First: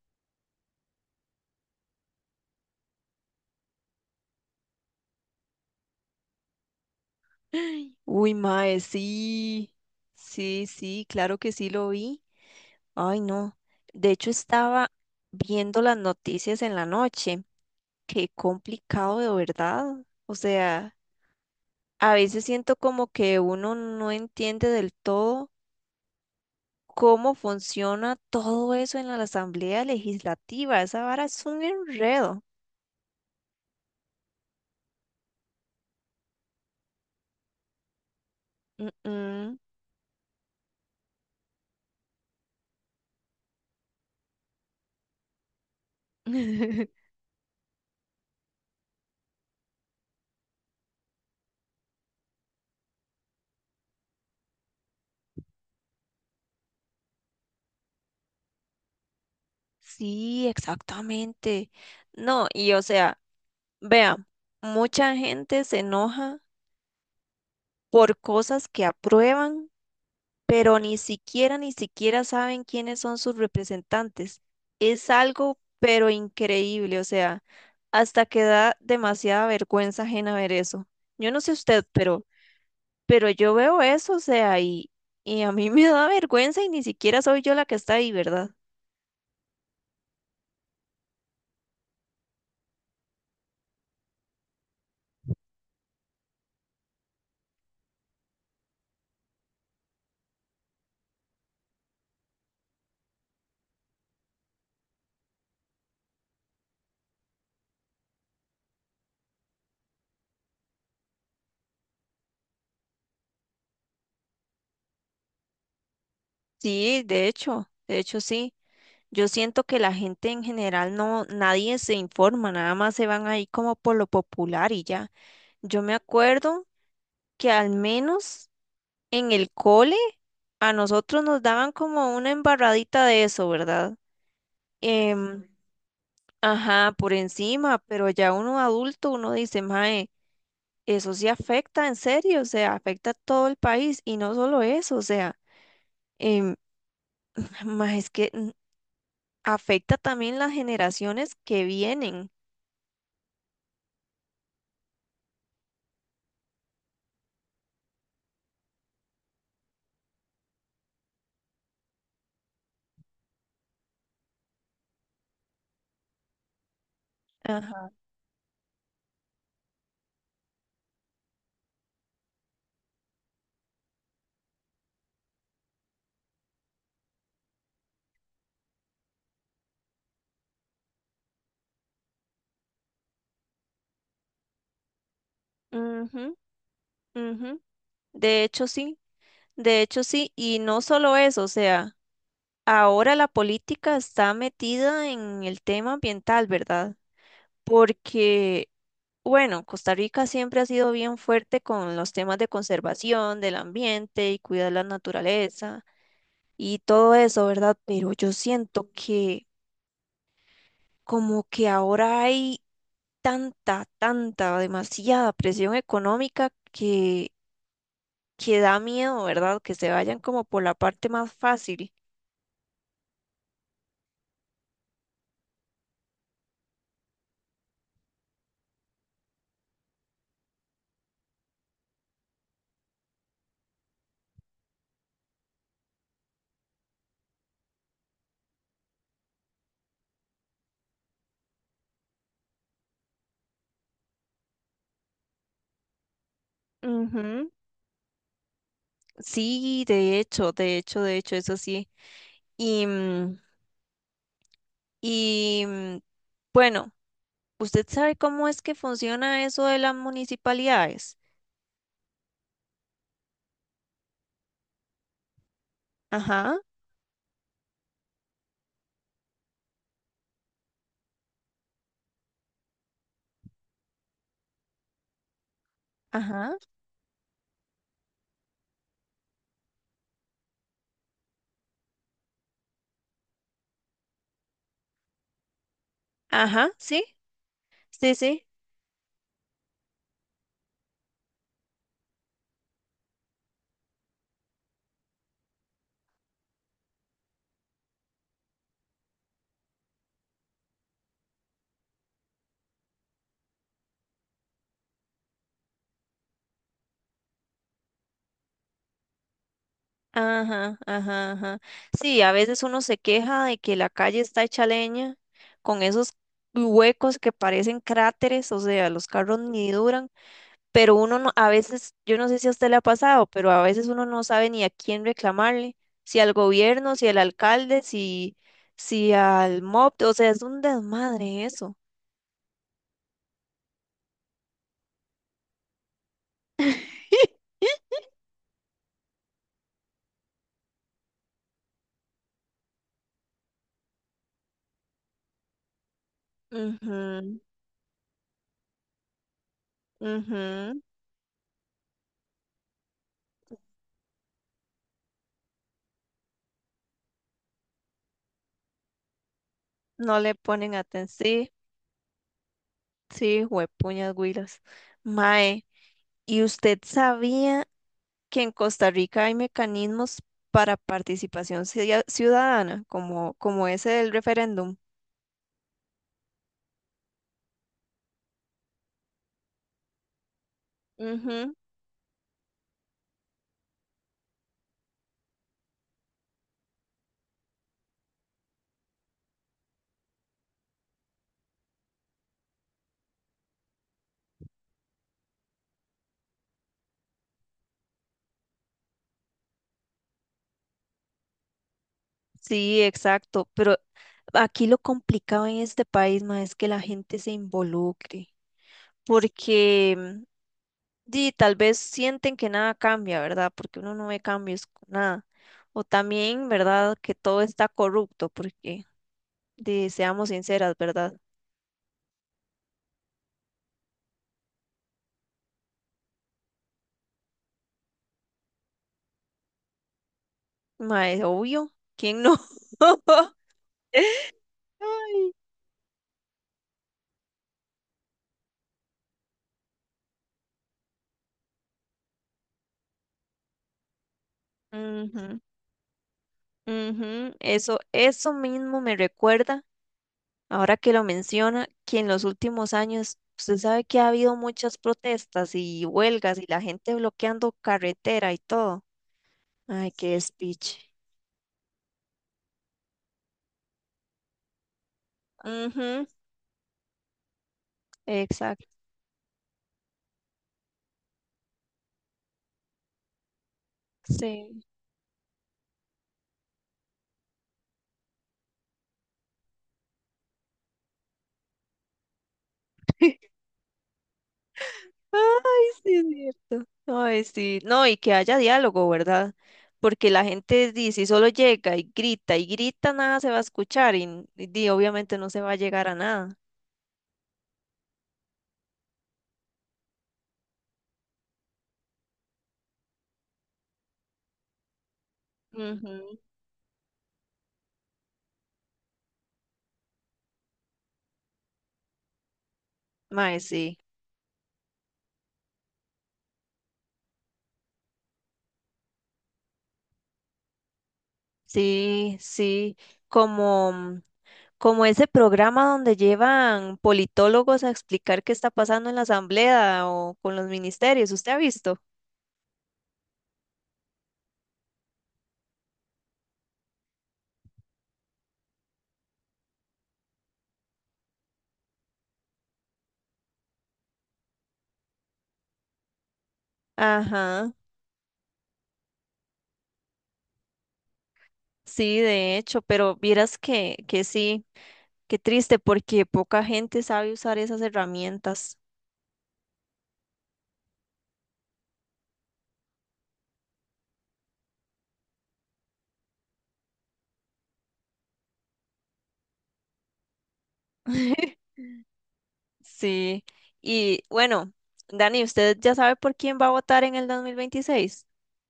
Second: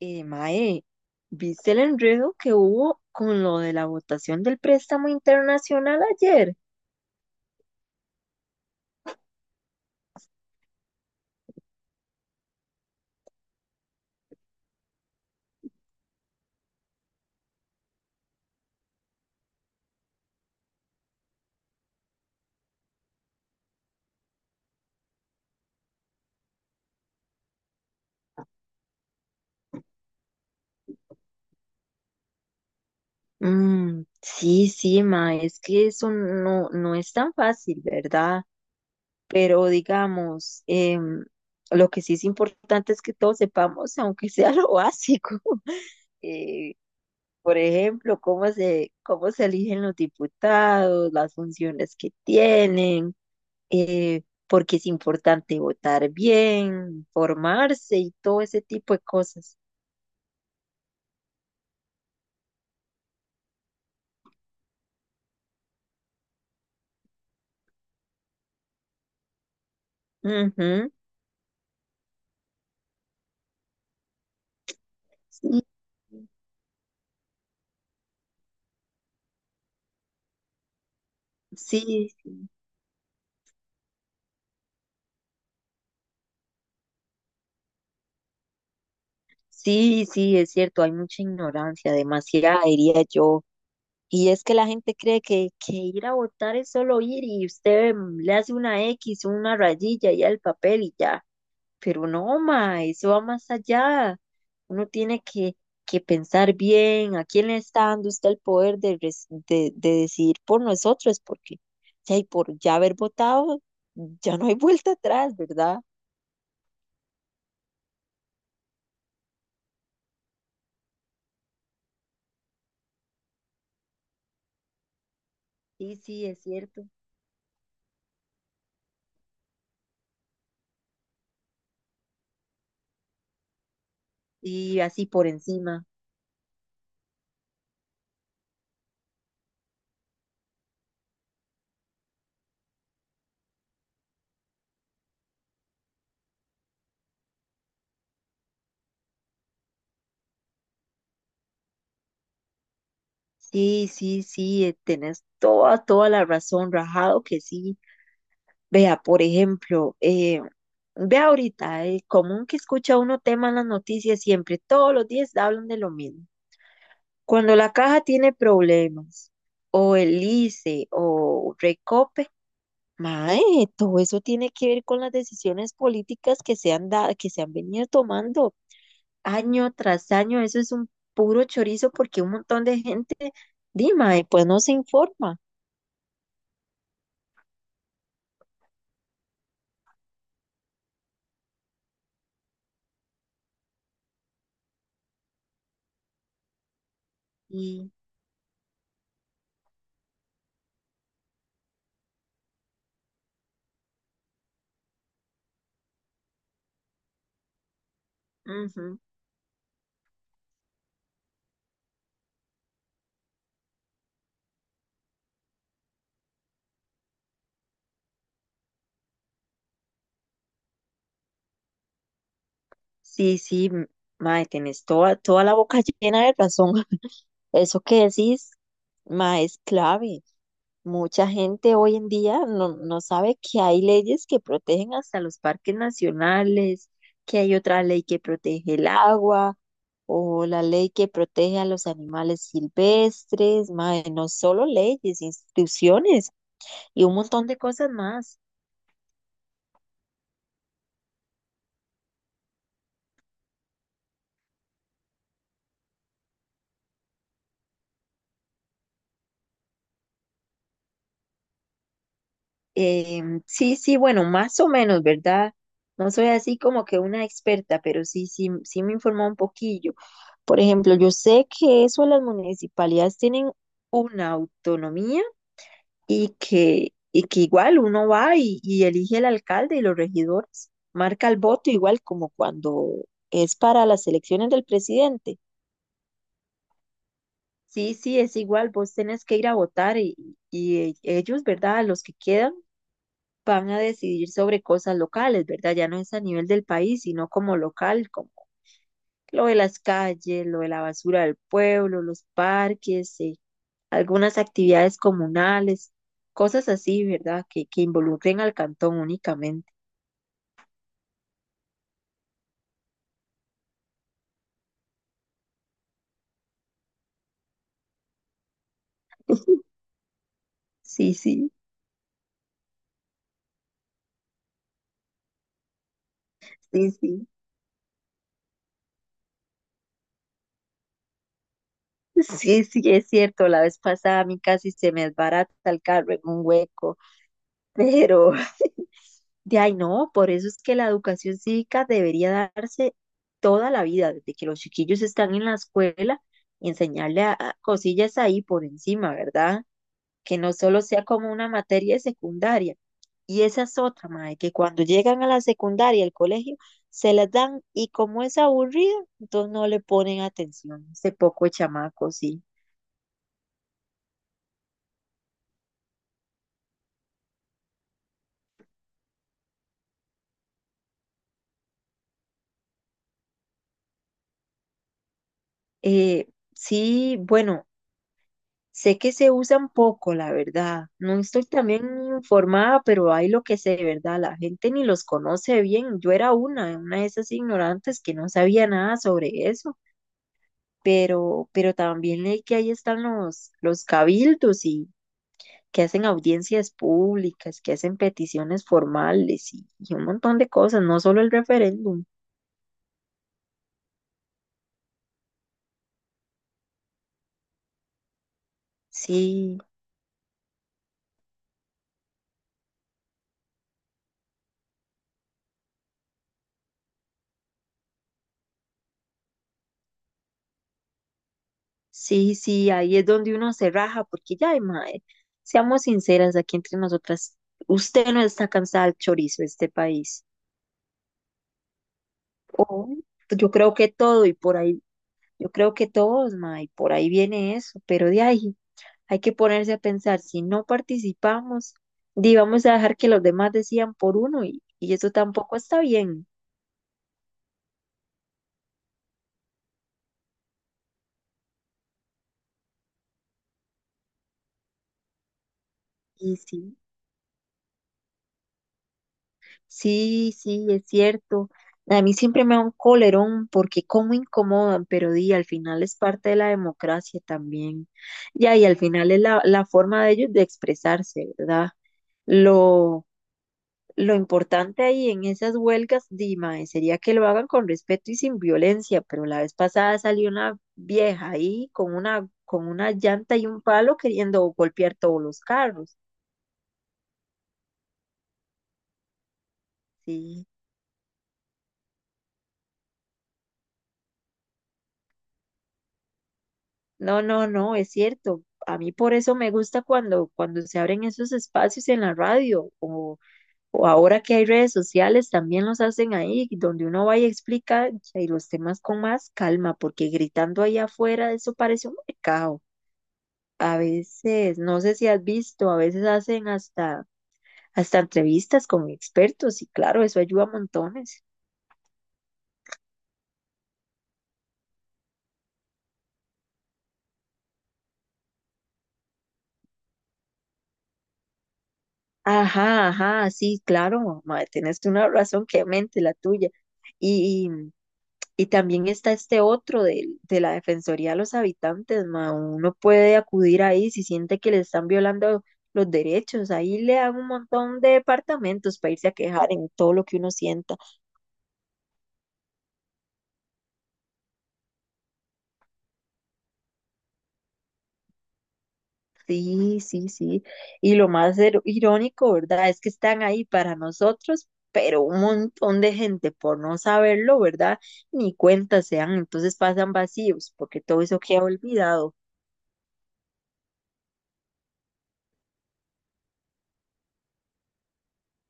Mae, ¿viste el enredo que hubo con lo de la votación del préstamo internacional ayer? Uy, mae, sí, sí, sí, claro que sí lo vi. Ay, no. De hecho, estaba viendo las noticias en la noche. Qué complicado de verdad. O sea, a veces siento como que uno no entiende del todo cómo funciona todo eso en la Asamblea Legislativa. Esa vara es un enredo. Sí, sí, mae, es que eso no es tan fácil, ¿verdad? Mm, mm. Pero digamos, lo que sí es importante es que todos sepamos, aunque sea lo básico. Eh, por ejemplo, cómo se eligen los diputados, las funciones que tienen, por qué es importante votar bien, formarse y todo ese tipo de cosas. Sí, exactamente. No, y o sea. Vea, mucha gente se enoja por cosas que aprueban, pero Ujú. ni siquiera saben quiénes son sus representantes. Es algo, Sí, pero increíble, o sea, hasta que da demasiada vergüenza ajena ver eso. Yo no sé usted, sí, pero yo veo eso, o sea, y a mí me da vergüenza y ni siquiera soy yo la que está ahí, ¿verdad? sí, sí, es cierto, hay mucha ignorancia, demasiada, diría yo. Y es que la gente cree que ir a votar es solo ir y usted le hace una X, una rayilla y al papel y ya. Pero no, ma, eso va más allá. Uno tiene que, que pensar bien a quién le está dando usted el poder de, de decidir por nosotros, porque si hay por ya haber votado, ya no hay vuelta atrás, ¿verdad? Sí, de hecho sí. Yo siento que la gente en general no, nadie se informa, nada más se van ahí como por lo popular y ya. Yo me Sí, sí, es acuerdo cierto. que al menos en el cole a nosotros nos daban como una embarradita de eso, ¿verdad? Y así por Em, encima. ajá, por encima, pero ya uno adulto, uno dice, mae, eso sí afecta en serio, o sea, afecta a todo el país y no solo eso, o sea, em, mae, es que afecta también las generaciones que vienen. Sí, sí, sí, tenés toda, toda la razón, rajado que sí. Vea, por ejemplo, vea ahorita, el común que escucha uno tema en las noticias siempre, todos los días hablan de lo mismo. Cuando la Ajá. caja tiene problemas, o el ICE, o Recope, mae, todo eso tiene que ver con las decisiones políticas que que se han venido tomando año tras año. Eso es un puro chorizo porque un montón de gente, dime, pues no se informa. Ujú. Ujú, de hecho, sí, de hecho, sí, y no solo eso, o sea, ahora la política está metida en el tema ambiental, ¿verdad? Y, Porque, bueno, Costa Rica siempre ha sido bien fuerte con los temas de conservación del ambiente y cuidar la naturaleza y todo eso, ¿verdad? Pero yo siento ujú. que como que ahora hay tanta, tanta, demasiada presión económica que da miedo, ¿verdad? Que se vayan como por la parte más fácil. Sí, sí, mae, tenés toda, toda la boca llena de razón. Eso que decís, mae, es clave. Mucha gente hoy en día no sabe que hay leyes que protegen hasta los parques nacionales, que hay otra ley que protege el agua o la ley que protege a los animales silvestres, mae, no solo leyes, instituciones y un montón Ujú. de cosas más. Sí, de hecho, eso sí. Y, mm, y mm, bueno, ¿usted sabe cómo es que funciona eso de las municipalidades? Sí, sí, bueno, más o menos, ¿verdad? No soy Ajá, así como que una experta, pero sí, sí, sí me informó un poquillo. Por ejemplo, yo sé que eso las municipalidades tienen una autonomía ajá. Y que igual uno va y elige al alcalde y los regidores, marca el voto igual como cuando es para las elecciones del presidente. Ajá, sí, Sí, sí, sí, es sí. igual, vos tenés que ir a votar y ellos, ¿verdad? Los que quedan van a decidir sobre cosas locales, ¿verdad? Ya no es a nivel del país, sino como local, como lo de las calles, lo de la basura del pueblo, los parques, algunas actividades comunales, cosas así, ¿verdad? Que involucren al cantón únicamente. Ajá, ajá, ajá. Sí, a veces uno se queja de que la calle está hecha leña con esos huecos que parecen cráteres, o sea, los carros ni duran. Pero Sí, uno no- a sí, veces, yo no sé si a usted le ha pasado, pero a veces uno no sabe ni a quién reclamarle, si al sí, gobierno, si al sí. alcalde, si al MOP, o P, o sea, es un desmadre eso. Sí, sí, es cierto, la vez pasada a mí casi se me desbarata el carro en un hueco, pero de ahí no, por eso es que la educación cívica debería darse toda la vida, desde que los chiquillos están en la escuela, Ujú, a cosillas ahí por encima, ¿verdad? Que no ujú. solo sea como una materia secundaria. Y esa es otra, mae, que cuando llegan a la secundaria, al colegio, se las dan y como es aburrido, entonces no le ponen No le ponen atención. atención. Ese poco de Sí, chamacos, sí. sí, juepuñas güilas. Mae, ¿y usted sabía que en Costa Rica hay mecanismos para participación ciudadana, como ese del referéndum? Eh, sí, bueno, sé que se usan poco, la verdad. No estoy Ujú. también informada, pero hay lo que sé, ¿verdad? La gente ni los conoce bien. Yo era una de esas ignorantes que no sabía nada sobre eso. Pero también leí que ahí están los cabildos y que hacen audiencias públicas, que hacen peticiones formales y un montón de cosas, no solo el referéndum. Sí, exacto, pero aquí lo complicado en este país, ma, es que la gente se involucre, Sí, porque di, tal vez sienten que nada cambia, ¿verdad? Porque uno no ve cambios con nada. O también, ¿verdad? Que todo está corrupto, porque di, seamos sinceras, ¿verdad? sí, sí, ahí es donde uno se raja, porque ya, ay, mae, seamos sinceras aquí entre nosotras, usted no está cansada del chorizo de este país. Ma, es obvio, ¿quién no? O yo creo que todo y por ahí, Ay. yo creo que todos, mae, por ahí viene eso, pero de ahí hay que ponerse a pensar, si no participamos, di, vamos a dejar que los demás decían por uno y eso Ujú, tampoco está bien. ujú, Eso mismo me recuerda. Ahora que lo menciona, que en los últimos años usted sabe que ha habido muchas protestas y Y huelgas y la sí. gente bloqueando carretera y todo. Ay, qué Sí, sí, despiche. es cierto. A mí siempre me da un colerón porque cómo incomodan, pero di, al final es Ujú, parte de la democracia también. Ya, y exacto. al final es la forma de ellos de expresarse, ¿verdad? Lo, lo Sí. importante ahí en esas huelgas, Dima, sería que lo hagan con respeto y sin violencia, pero la vez pasada salió una vieja ahí con una llanta y un palo queriendo golpear Ay, todos los sí, carros. es cierto. Ay, sí. No, y que haya diálogo, ¿verdad? Porque la Sí. gente dice, si solo llega y grita, nada se va a escuchar y di, obviamente no se va a llegar a nada. No, no, no, es cierto. A mí por eso me gusta cuando se abren esos espacios en la radio o ahora que hay redes sociales también los hacen Ujú. ahí, donde uno va y explica y los temas con más calma, porque gritando ahí afuera eso parece un mercado. Mae, sí, A veces, no sé si has visto, a veces hacen hasta entrevistas con expertos y claro, eso ayuda a montones. sí, sí, como, Como ese programa donde llevan politólogos a explicar qué está pasando en la asamblea o con los ministerios, ¿usted ha visto? Ajá, ajá, sí, claro, mae, tienes una razón que mente la tuya. Y también está este otro la Defensoría de los Habitantes, ma. Uno puede acudir ahí si siente que le están violando los derechos. Ahí le dan un Ajá, montón de departamentos para irse a quejar en todo lo que uno sienta. sí, de hecho, pero vieras que sí, qué triste porque poca gente sabe usar esas herramientas. Sí, sí, sí. Y lo más irónico, ¿verdad? Es que están ahí para nosotros, pero un montón de gente por no saberlo, ¿verdad? Ni cuenta se dan, entonces pasan vacíos, porque todo eso queda olvidado. Sí, y bueno, Dani, ¿usted ya sabe por quién va a votar en el 2026?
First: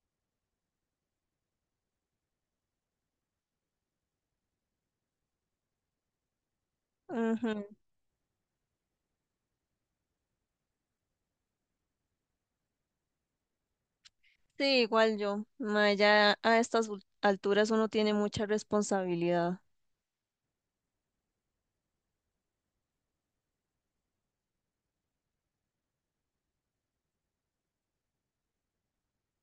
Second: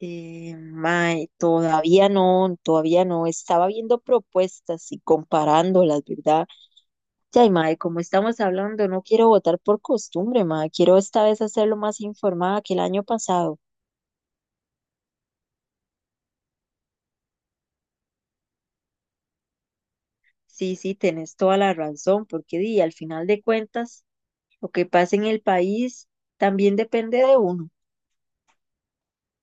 Mae, todavía no, todavía no. Estaba viendo propuestas y comparándolas, ¿verdad? Ya, y Ujú. mae, como estamos hablando, no quiero votar por costumbre, mae. Quiero esta vez hacerlo más informada que el año pasado. Sí, igual yo. Ma, ya a estas alturas uno tiene mucha responsabilidad. Sí, sí, tenés toda la razón, porque di, al final de cuentas, lo que pasa en el país también depende de uno.